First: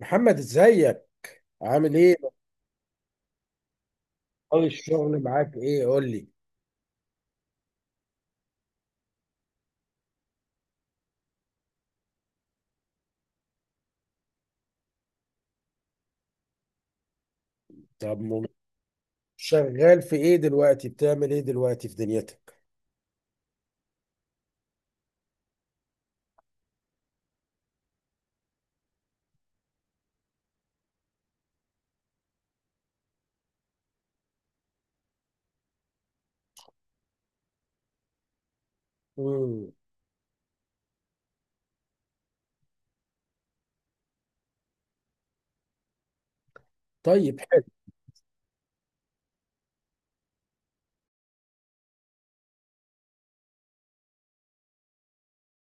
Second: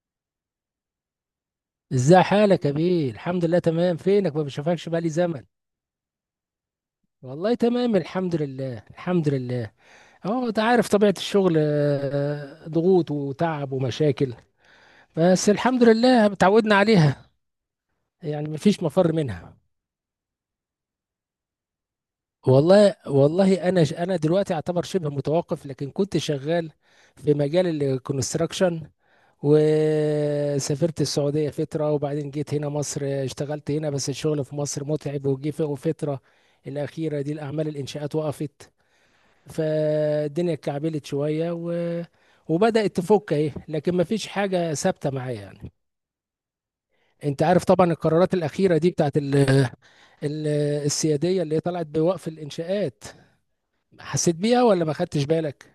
محمد ازيك؟ عامل ايه؟ ازاي حالك يا بيه؟ الحمد لله تمام. فينك؟ ما اخبار بشوفكش بقالي الشغل زمن. معاك ايه قول لي. والله تمام، الحمد لله. اهو انت عارف طبيعة الشغل، آه، ضغوط وتعب ومشاكل، بس الحمد لله اتعودنا عليها، طب م- يعني مفيش مفر منها. شغال في ايه دلوقتي؟ بتعمل ايه دلوقتي في دنيتك؟ والله انا دلوقتي اعتبر شبه متوقف، لكن كنت شغال في مجال الكونستراكشن، وسافرت السعودية فترة، وبعدين جيت هنا مصر، اشتغلت هنا بس الشغل في مصر متعب، وجي في فترة الأخيرة دي الأعمال الإنشاءات وقفت، امم فالدنيا اتكعبلت شوية وبدأت تفك اهي، لكن ما فيش حاجة ثابتة معايا يعني. طيب، انت حلو. عارف طبعا القرارات الأخيرة دي بتاعت ال- السيادية اللي طلعت بوقف الإنشاءات، حسيت بيها ولا ما خدتش بالك؟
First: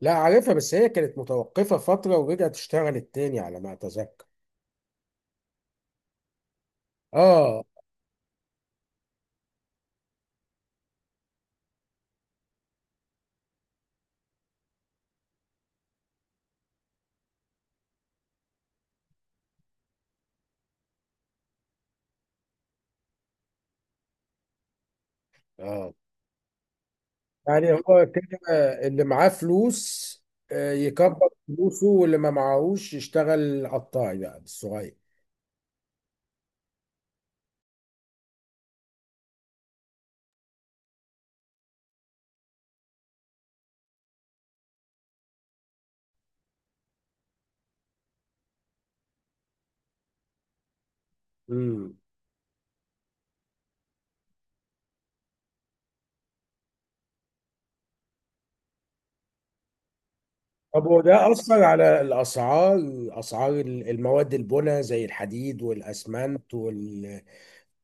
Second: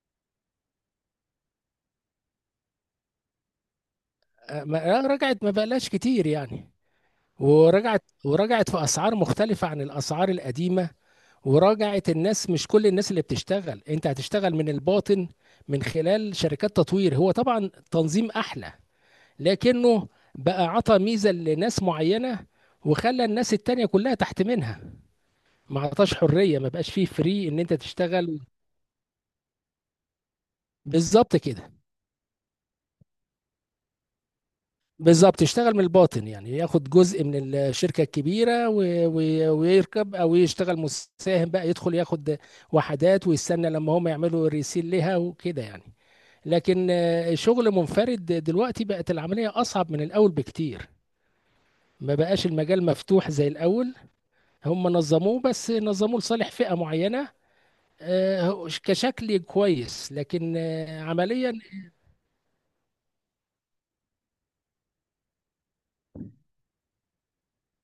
لا عارفها، بس هي كانت متوقفة فترة ورجعت اشتغلت تاني على ما اتذكر. آه، رجعت ما بقالهاش كتير يعني. اه. ورجعت في اسعار مختلفه عن الاسعار القديمه، وراجعت الناس. مش كل الناس اللي بتشتغل، انت هتشتغل من الباطن من خلال شركات تطوير. هو طبعا تنظيم احلى، لكنه بقى عطى ميزه لناس معينه، وخلى الناس التانية كلها تحت منها. ما اه، عطاش حريه، ما بقاش فيه فري ان يعني انت هو كده تشتغل. اللي معاه فلوس، يكبر بالظبط كده. فلوسه، واللي ما معاهوش يشتغل قطاعي بقى بالصغير. بالظبط، يشتغل من الباطن، يعني ياخد جزء من الشركة الكبيرة و... ويركب، أو يشتغل مساهم بقى، يدخل ياخد وحدات ويستنى لما هم يعملوا ريسيل لها وكده يعني. لكن آه، شغل منفرد دلوقتي بقت العملية أصعب من الأول بكتير. امم ما بقاش المجال مفتوح زي الأول، هم نظموه بس نظموه لصالح فئة معينة، آه، كشكل كويس لكن طب آه، وده عمليا. أثر على الأسعار؟ أسعار المواد البناء زي الحديد والأسمنت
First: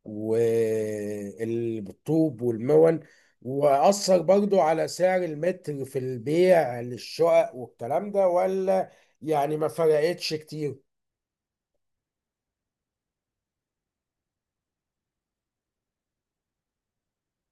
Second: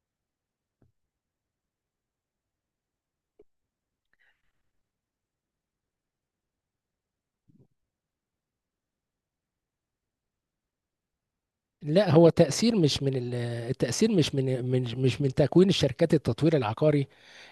والطوب والمون، وأثر برضو على سعر المتر في البيع للشقق والكلام ده، ولا يعني ما فرقتش كتير؟ لا، هو تأثير مش من التأثير مش من تكوين الشركات التطوير العقاري.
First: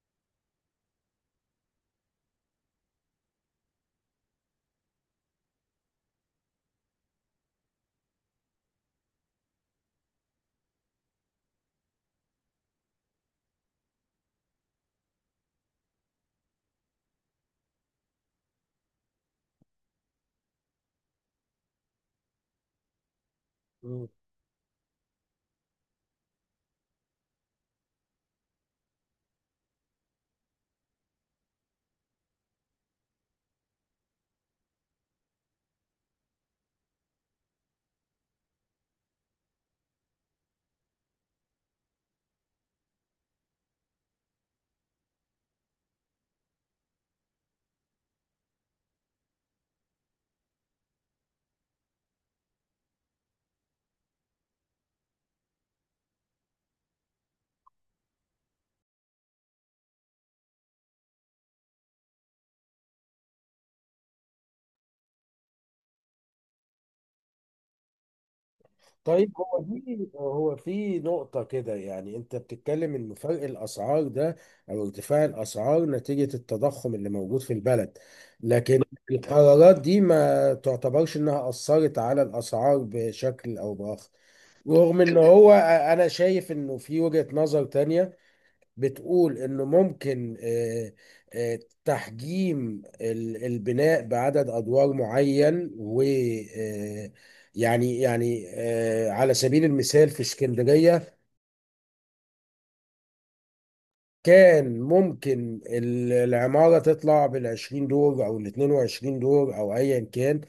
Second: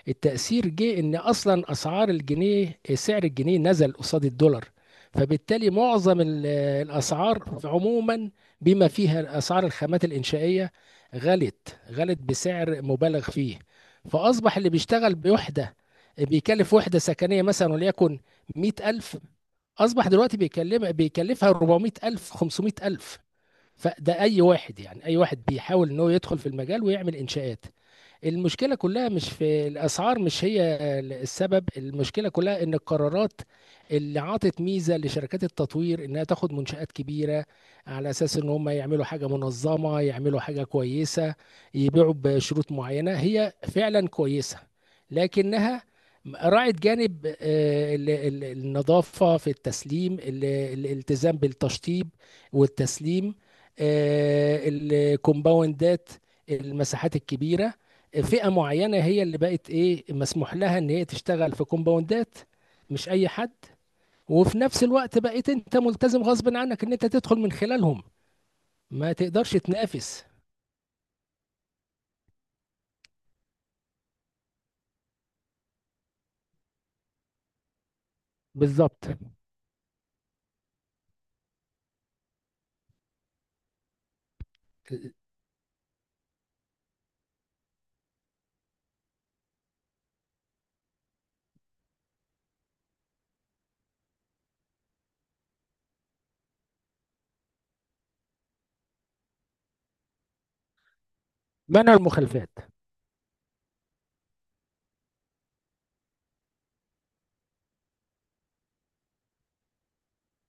التأثير جه إن أصلا أسعار الجنيه، سعر الجنيه نزل قصاد الدولار، فبالتالي معظم الأسعار عموما، بما فيها أسعار الخامات الإنشائية، غلت بسعر مبالغ فيه. فأصبح اللي بيشتغل بوحدة، بيكلف وحدة سكنية مثلا وليكن 100,000، أصبح دلوقتي بيكلفها 400,000 500,000. فده اي واحد، يعني اي واحد بيحاول ان هو يدخل في المجال ويعمل انشاءات. المشكلة كلها مش في الأسعار، مش هي السبب. المشكلة كلها إن القرارات اللي عطت ميزة لشركات التطوير، إنها تاخد منشآت كبيرة على أساس إن هم يعملوا حاجة منظمة، يعملوا حاجة كويسة، يبيعوا بشروط معينة هي فعلا كويسة، لكنها راعت جانب آه، النظافة في التسليم، الالتزام بالتشطيب والتسليم، آه، الكومباوندات، المساحات الكبيرة. فئة معينة هي اللي بقت ايه، مسموح لها ان هي تشتغل في كومباوندات، مش اي حد. وفي نفس الوقت بقيت انت ملتزم غصب عنك ان انت تدخل من خلالهم، ما طيب، تقدرش هو في تنافس. هو في نقطة كده، يعني أنت بتتكلم إن فرق الأسعار ده أو ارتفاع الأسعار نتيجة التضخم اللي موجود في البلد، لكن بالظبط. القرارات دي ما تعتبرش إنها أثرت على الأسعار بشكل أو بآخر؟ رغم إن هو، أنا شايف إنه في وجهة نظر تانية بتقول انه ممكن، آه، تحجيم البناء بعدد ادوار معين، و آه، يعني يعني على سبيل المثال في اسكندرية منع المخالفات. كان ممكن العمارة تطلع بالعشرين دور أو الاتنين وعشرين دور أو أيا كان،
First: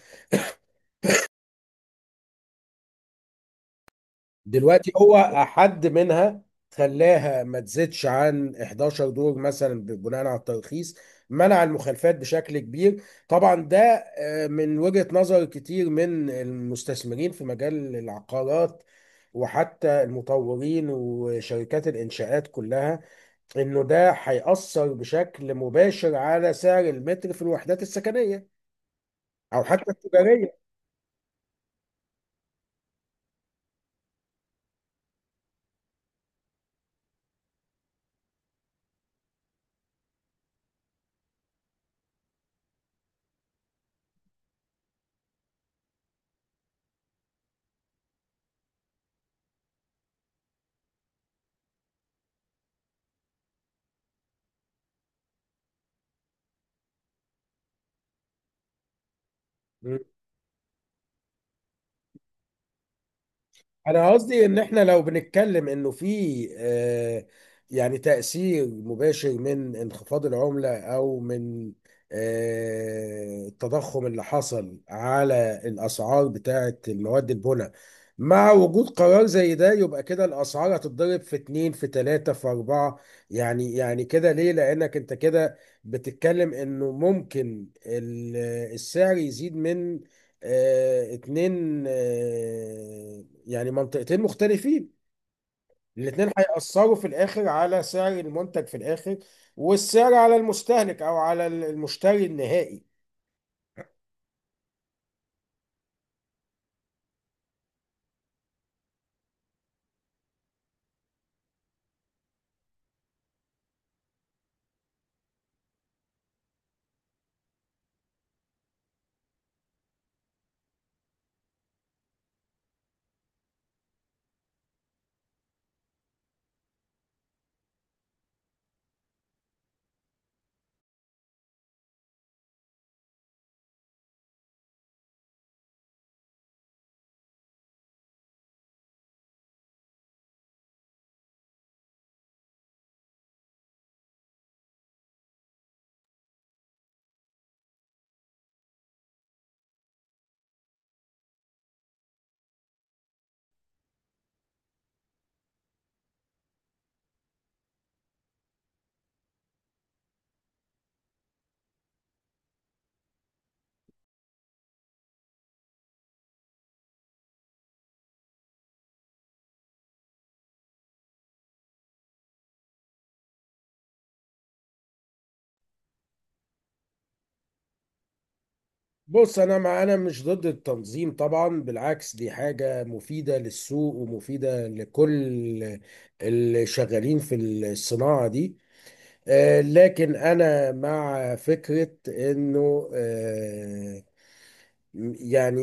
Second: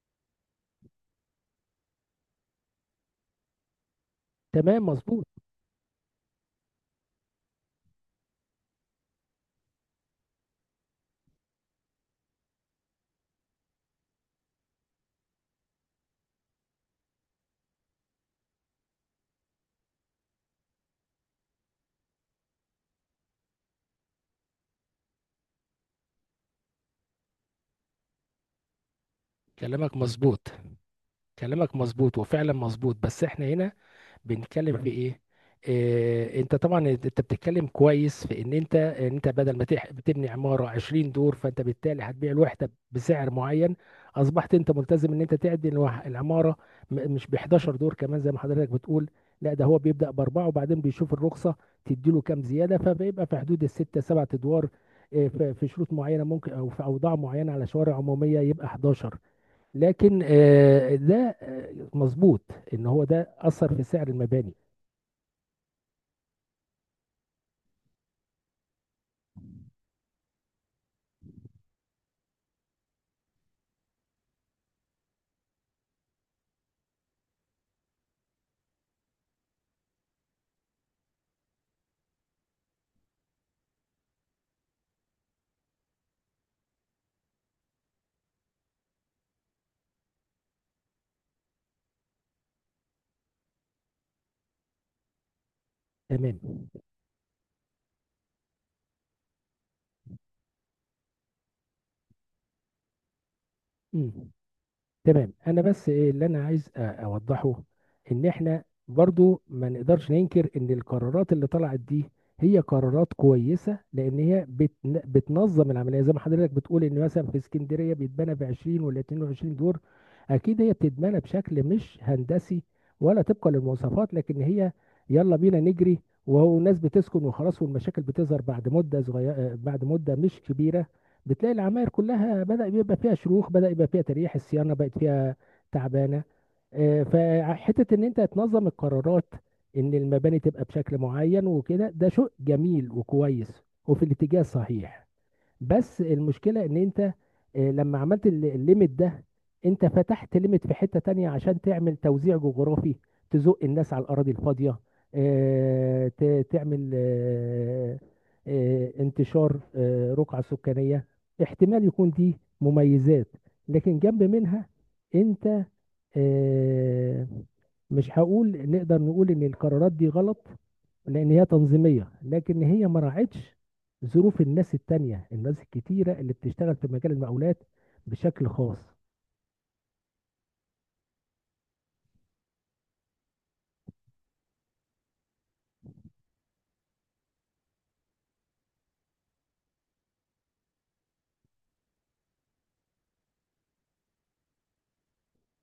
تمام دلوقتي مظبوط. هو حد منها، خلاها ما تزيدش عن 11 دور مثلا بناء على الترخيص، منع المخالفات بشكل كبير. طبعا ده، من وجهة نظر كتير من المستثمرين في مجال العقارات وحتى المطورين وشركات الإنشاءات كلها، إنه ده هيأثر بشكل مباشر على سعر المتر في الوحدات السكنية أو حتى كلامك مظبوط، التجارية. كلامك مظبوط وفعلا مظبوط، بس احنا هنا بنتكلم في ايه؟ إيه، انت طبعا انت بتتكلم كويس في ان انت ان انت بدل ما بتبني عماره 20 دور، فانت بالتالي هتبيع الوحده بسعر معين. اصبحت انت ملتزم ان انت تعدي العماره، مش ب 11 دور كمان زي ما حضرتك بتقول. لا، ده هو بيبدا باربعه، وبعدين بيشوف الرخصه تديله كام زياده، فبيبقى في حدود السته سبعة ادوار. إيه، في شروط معينه ممكن، او في اوضاع معينه على شوارع عموميه يبقى 11، لكن آه، ده آه، مظبوط ان هو ده اثر في سعر انا قصدي المباني. ان احنا لو بنتكلم انه في، يعني تأثير مباشر من انخفاض العملة او من، التضخم اللي حصل على الاسعار بتاعة المواد البناء، مع وجود قرار زي ده، يبقى كده الاسعار هتتضرب في اتنين في تلاتة في اربعة. يعني كده ليه؟ لانك انت كده بتتكلم انه ممكن السعر يزيد من، اتنين، يعني منطقتين مختلفين، الاتنين تمام. هيأثروا في الآخر على سعر المنتج في الآخر، والسعر على المستهلك أو على المشتري النهائي. مم. تمام، انا بس ايه اللي انا عايز اوضحه، ان احنا برضو ما نقدرش ننكر ان القرارات اللي طلعت دي هي قرارات كويسة، لان هي بتنظم العملية زي ما حضرتك بتقول، ان مثلا في اسكندرية بيتبنى ب 20 ولا 22 دور، اكيد هي بتتبنى بشكل مش هندسي ولا طبقا للمواصفات. لكن هي يلا بينا نجري، وهو الناس بتسكن وخلاص، والمشاكل بتظهر بعد مدة صغيرة، بعد مدة مش كبيرة بتلاقي العماير كلها بدأ بيبقى فيها شروخ، بدأ يبقى فيها تريح، الصيانة بقت فيها تعبانة. آه، فحتة ان انت تنظم القرارات، ان المباني تبقى بشكل معين وكده، ده شيء جميل وكويس وفي الاتجاه الصحيح. بس المشكلة ان انت آه، لما عملت الليمت ده، انت فتحت ليمت في حتة تانية عشان تعمل توزيع جغرافي، تزق الناس على الأراضي الفاضية، آه، تعمل آه، آه، انتشار، آه، رقعة سكانية. احتمال يكون دي مميزات، لكن جنب منها انت آه، مش هقول نقدر نقول ان القرارات دي غلط، لان هي تنظيميه، لكن هي ما راعتش ظروف الناس التانية، الناس الكتيره اللي بتشتغل في مجال المقاولات بشكل خاص. بص، أنا مش ضد التنظيم طبعا، بالعكس دي حاجة مفيدة للسوق ومفيدة لكل اللي شغالين في الصناعة دي. لكن أنا مع فكرة إنه يعني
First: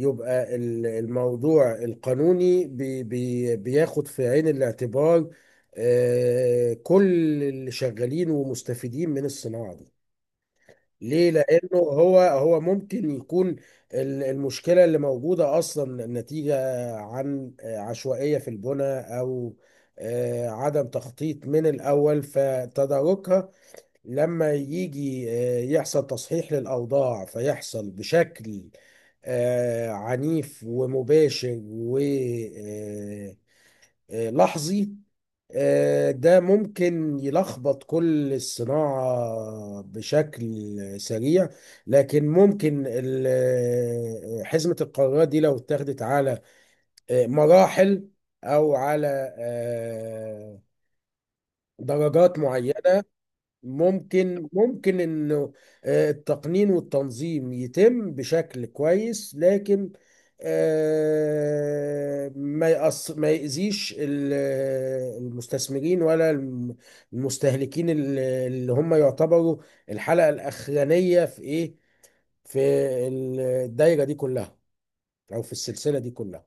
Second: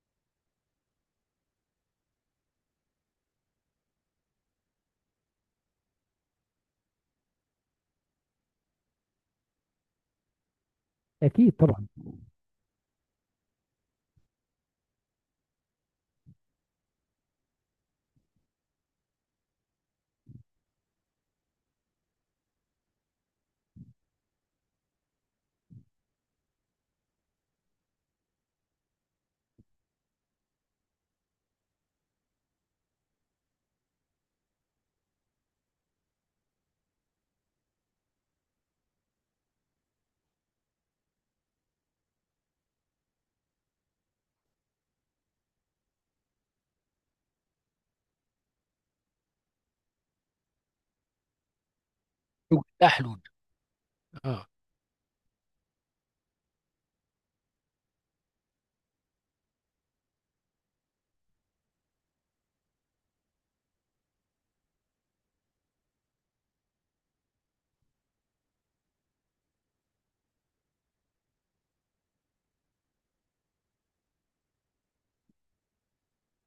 يبقى الموضوع القانوني بي بي بياخد في عين الاعتبار كل اللي شغالين ومستفيدين من الصناعة دي. ليه؟ اكيد لأنه طبعا. هو ممكن يكون المشكلة اللي موجودة أصلا نتيجة عن، عشوائية في البناء أو، عدم تخطيط من الأول، فتداركها لما يجي، يحصل تصحيح للأوضاع فيحصل بشكل، عنيف ومباشر ولحظي، ده ممكن يلخبط كل الصناعة بشكل سريع. لكن ممكن حزمة القرارات دي لو اتاخدت على، مراحل أو على، درجات معينة، اه. ممكن انه، التقنين والتنظيم يتم بشكل كويس، لكن ما يأذيش المستثمرين ولا المستهلكين، اللي هم يعتبروا الحلقة الأخرانية في ايه، في الدايرة دي كلها أو في السلسلة دي كلها.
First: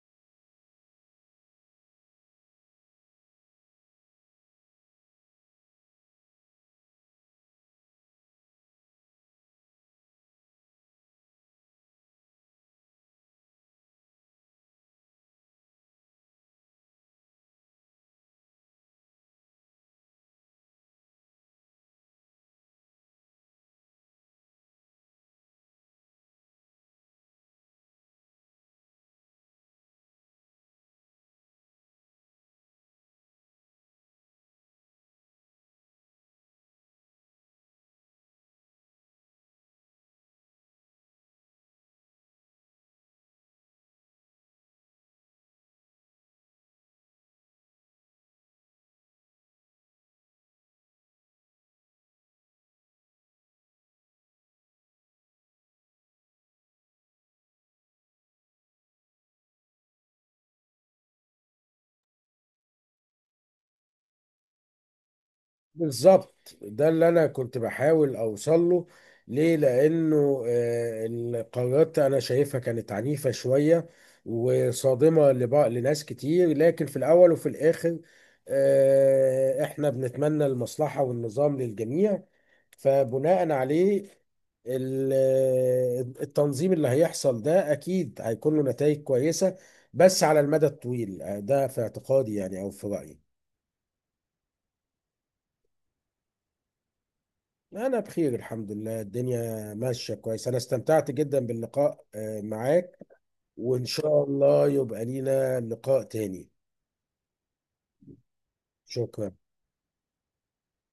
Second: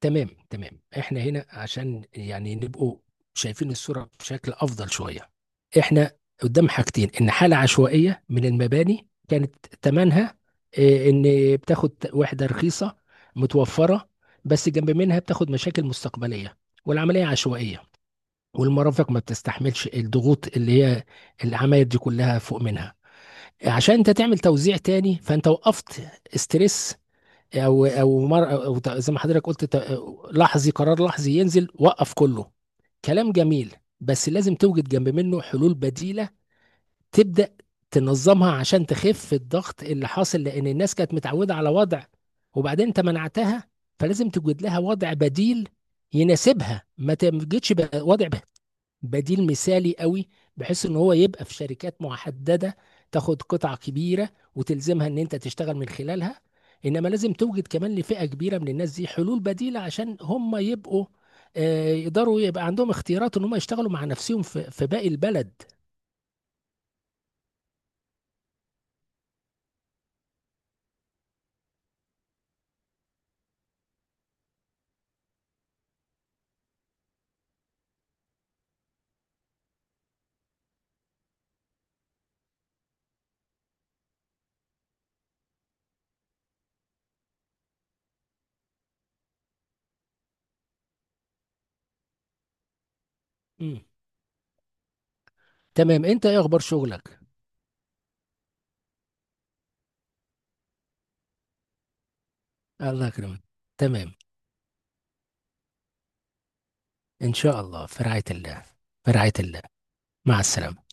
تمام تمام. احنا هنا عشان يعني نبقوا شايفين الصورة بشكل افضل شوية. احنا قدام حاجتين، ان حالة عشوائية من المباني كانت تمنها آه، ان بتاخد وحدة رخيصة متوفرة، بس جنب منها بتاخد مشاكل مستقبلية، والعملية عشوائية، والمرافق ما بتستحملش الضغوط اللي هي العمايل دي كلها فوق منها. عشان انت تعمل توزيع تاني، فانت وقفت استرس، مر أو زي ما حضرتك قلت، لحظي، قرار لحظي ينزل وقف كله. كلام جميل، بس لازم توجد جنب منه حلول بديلة، تبدأ تنظمها عشان تخف الضغط اللي حاصل، لان الناس كانت متعودة على وضع، وبعدين انت منعتها، فلازم توجد لها وضع بديل يناسبها. ما تجدش بقى وضع بديل مثالي قوي بحيث ان هو يبقى في شركات محددة، تاخد قطعة كبيرة وتلزمها ان انت تشتغل من خلالها. انما لازم توجد كمان لفئة كبيرة من الناس دي حلول بديلة، عشان هم يبقوا آه، يقدروا يبقى عندهم اختيارات ان هم يشتغلوا مع نفسهم في باقي البلد. بالظبط، ده اللي انا كنت بحاول اوصل له. ليه؟ لانه القرارات انا شايفها كانت عنيفة شوية وصادمة لناس كتير، لكن في الاول وفي الاخر احنا بنتمنى المصلحة والنظام للجميع. فبناء عليه، ال- التنظيم اللي هيحصل ده اكيد هيكون له نتائج كويسة، بس على المدى الطويل. ده في اعتقادي يعني، او في رأيي. مم. تمام، انت ايه اخبار شغلك؟ أنا بخير الحمد لله، الدنيا ماشية كويس، أنا استمتعت جدا باللقاء معاك، الله يكرمك. وإن تمام، شاء الله يبقى لينا لقاء تاني. ان شاء الله، في رعاية الله. في شكرا. رعاية الله، مع السلامة.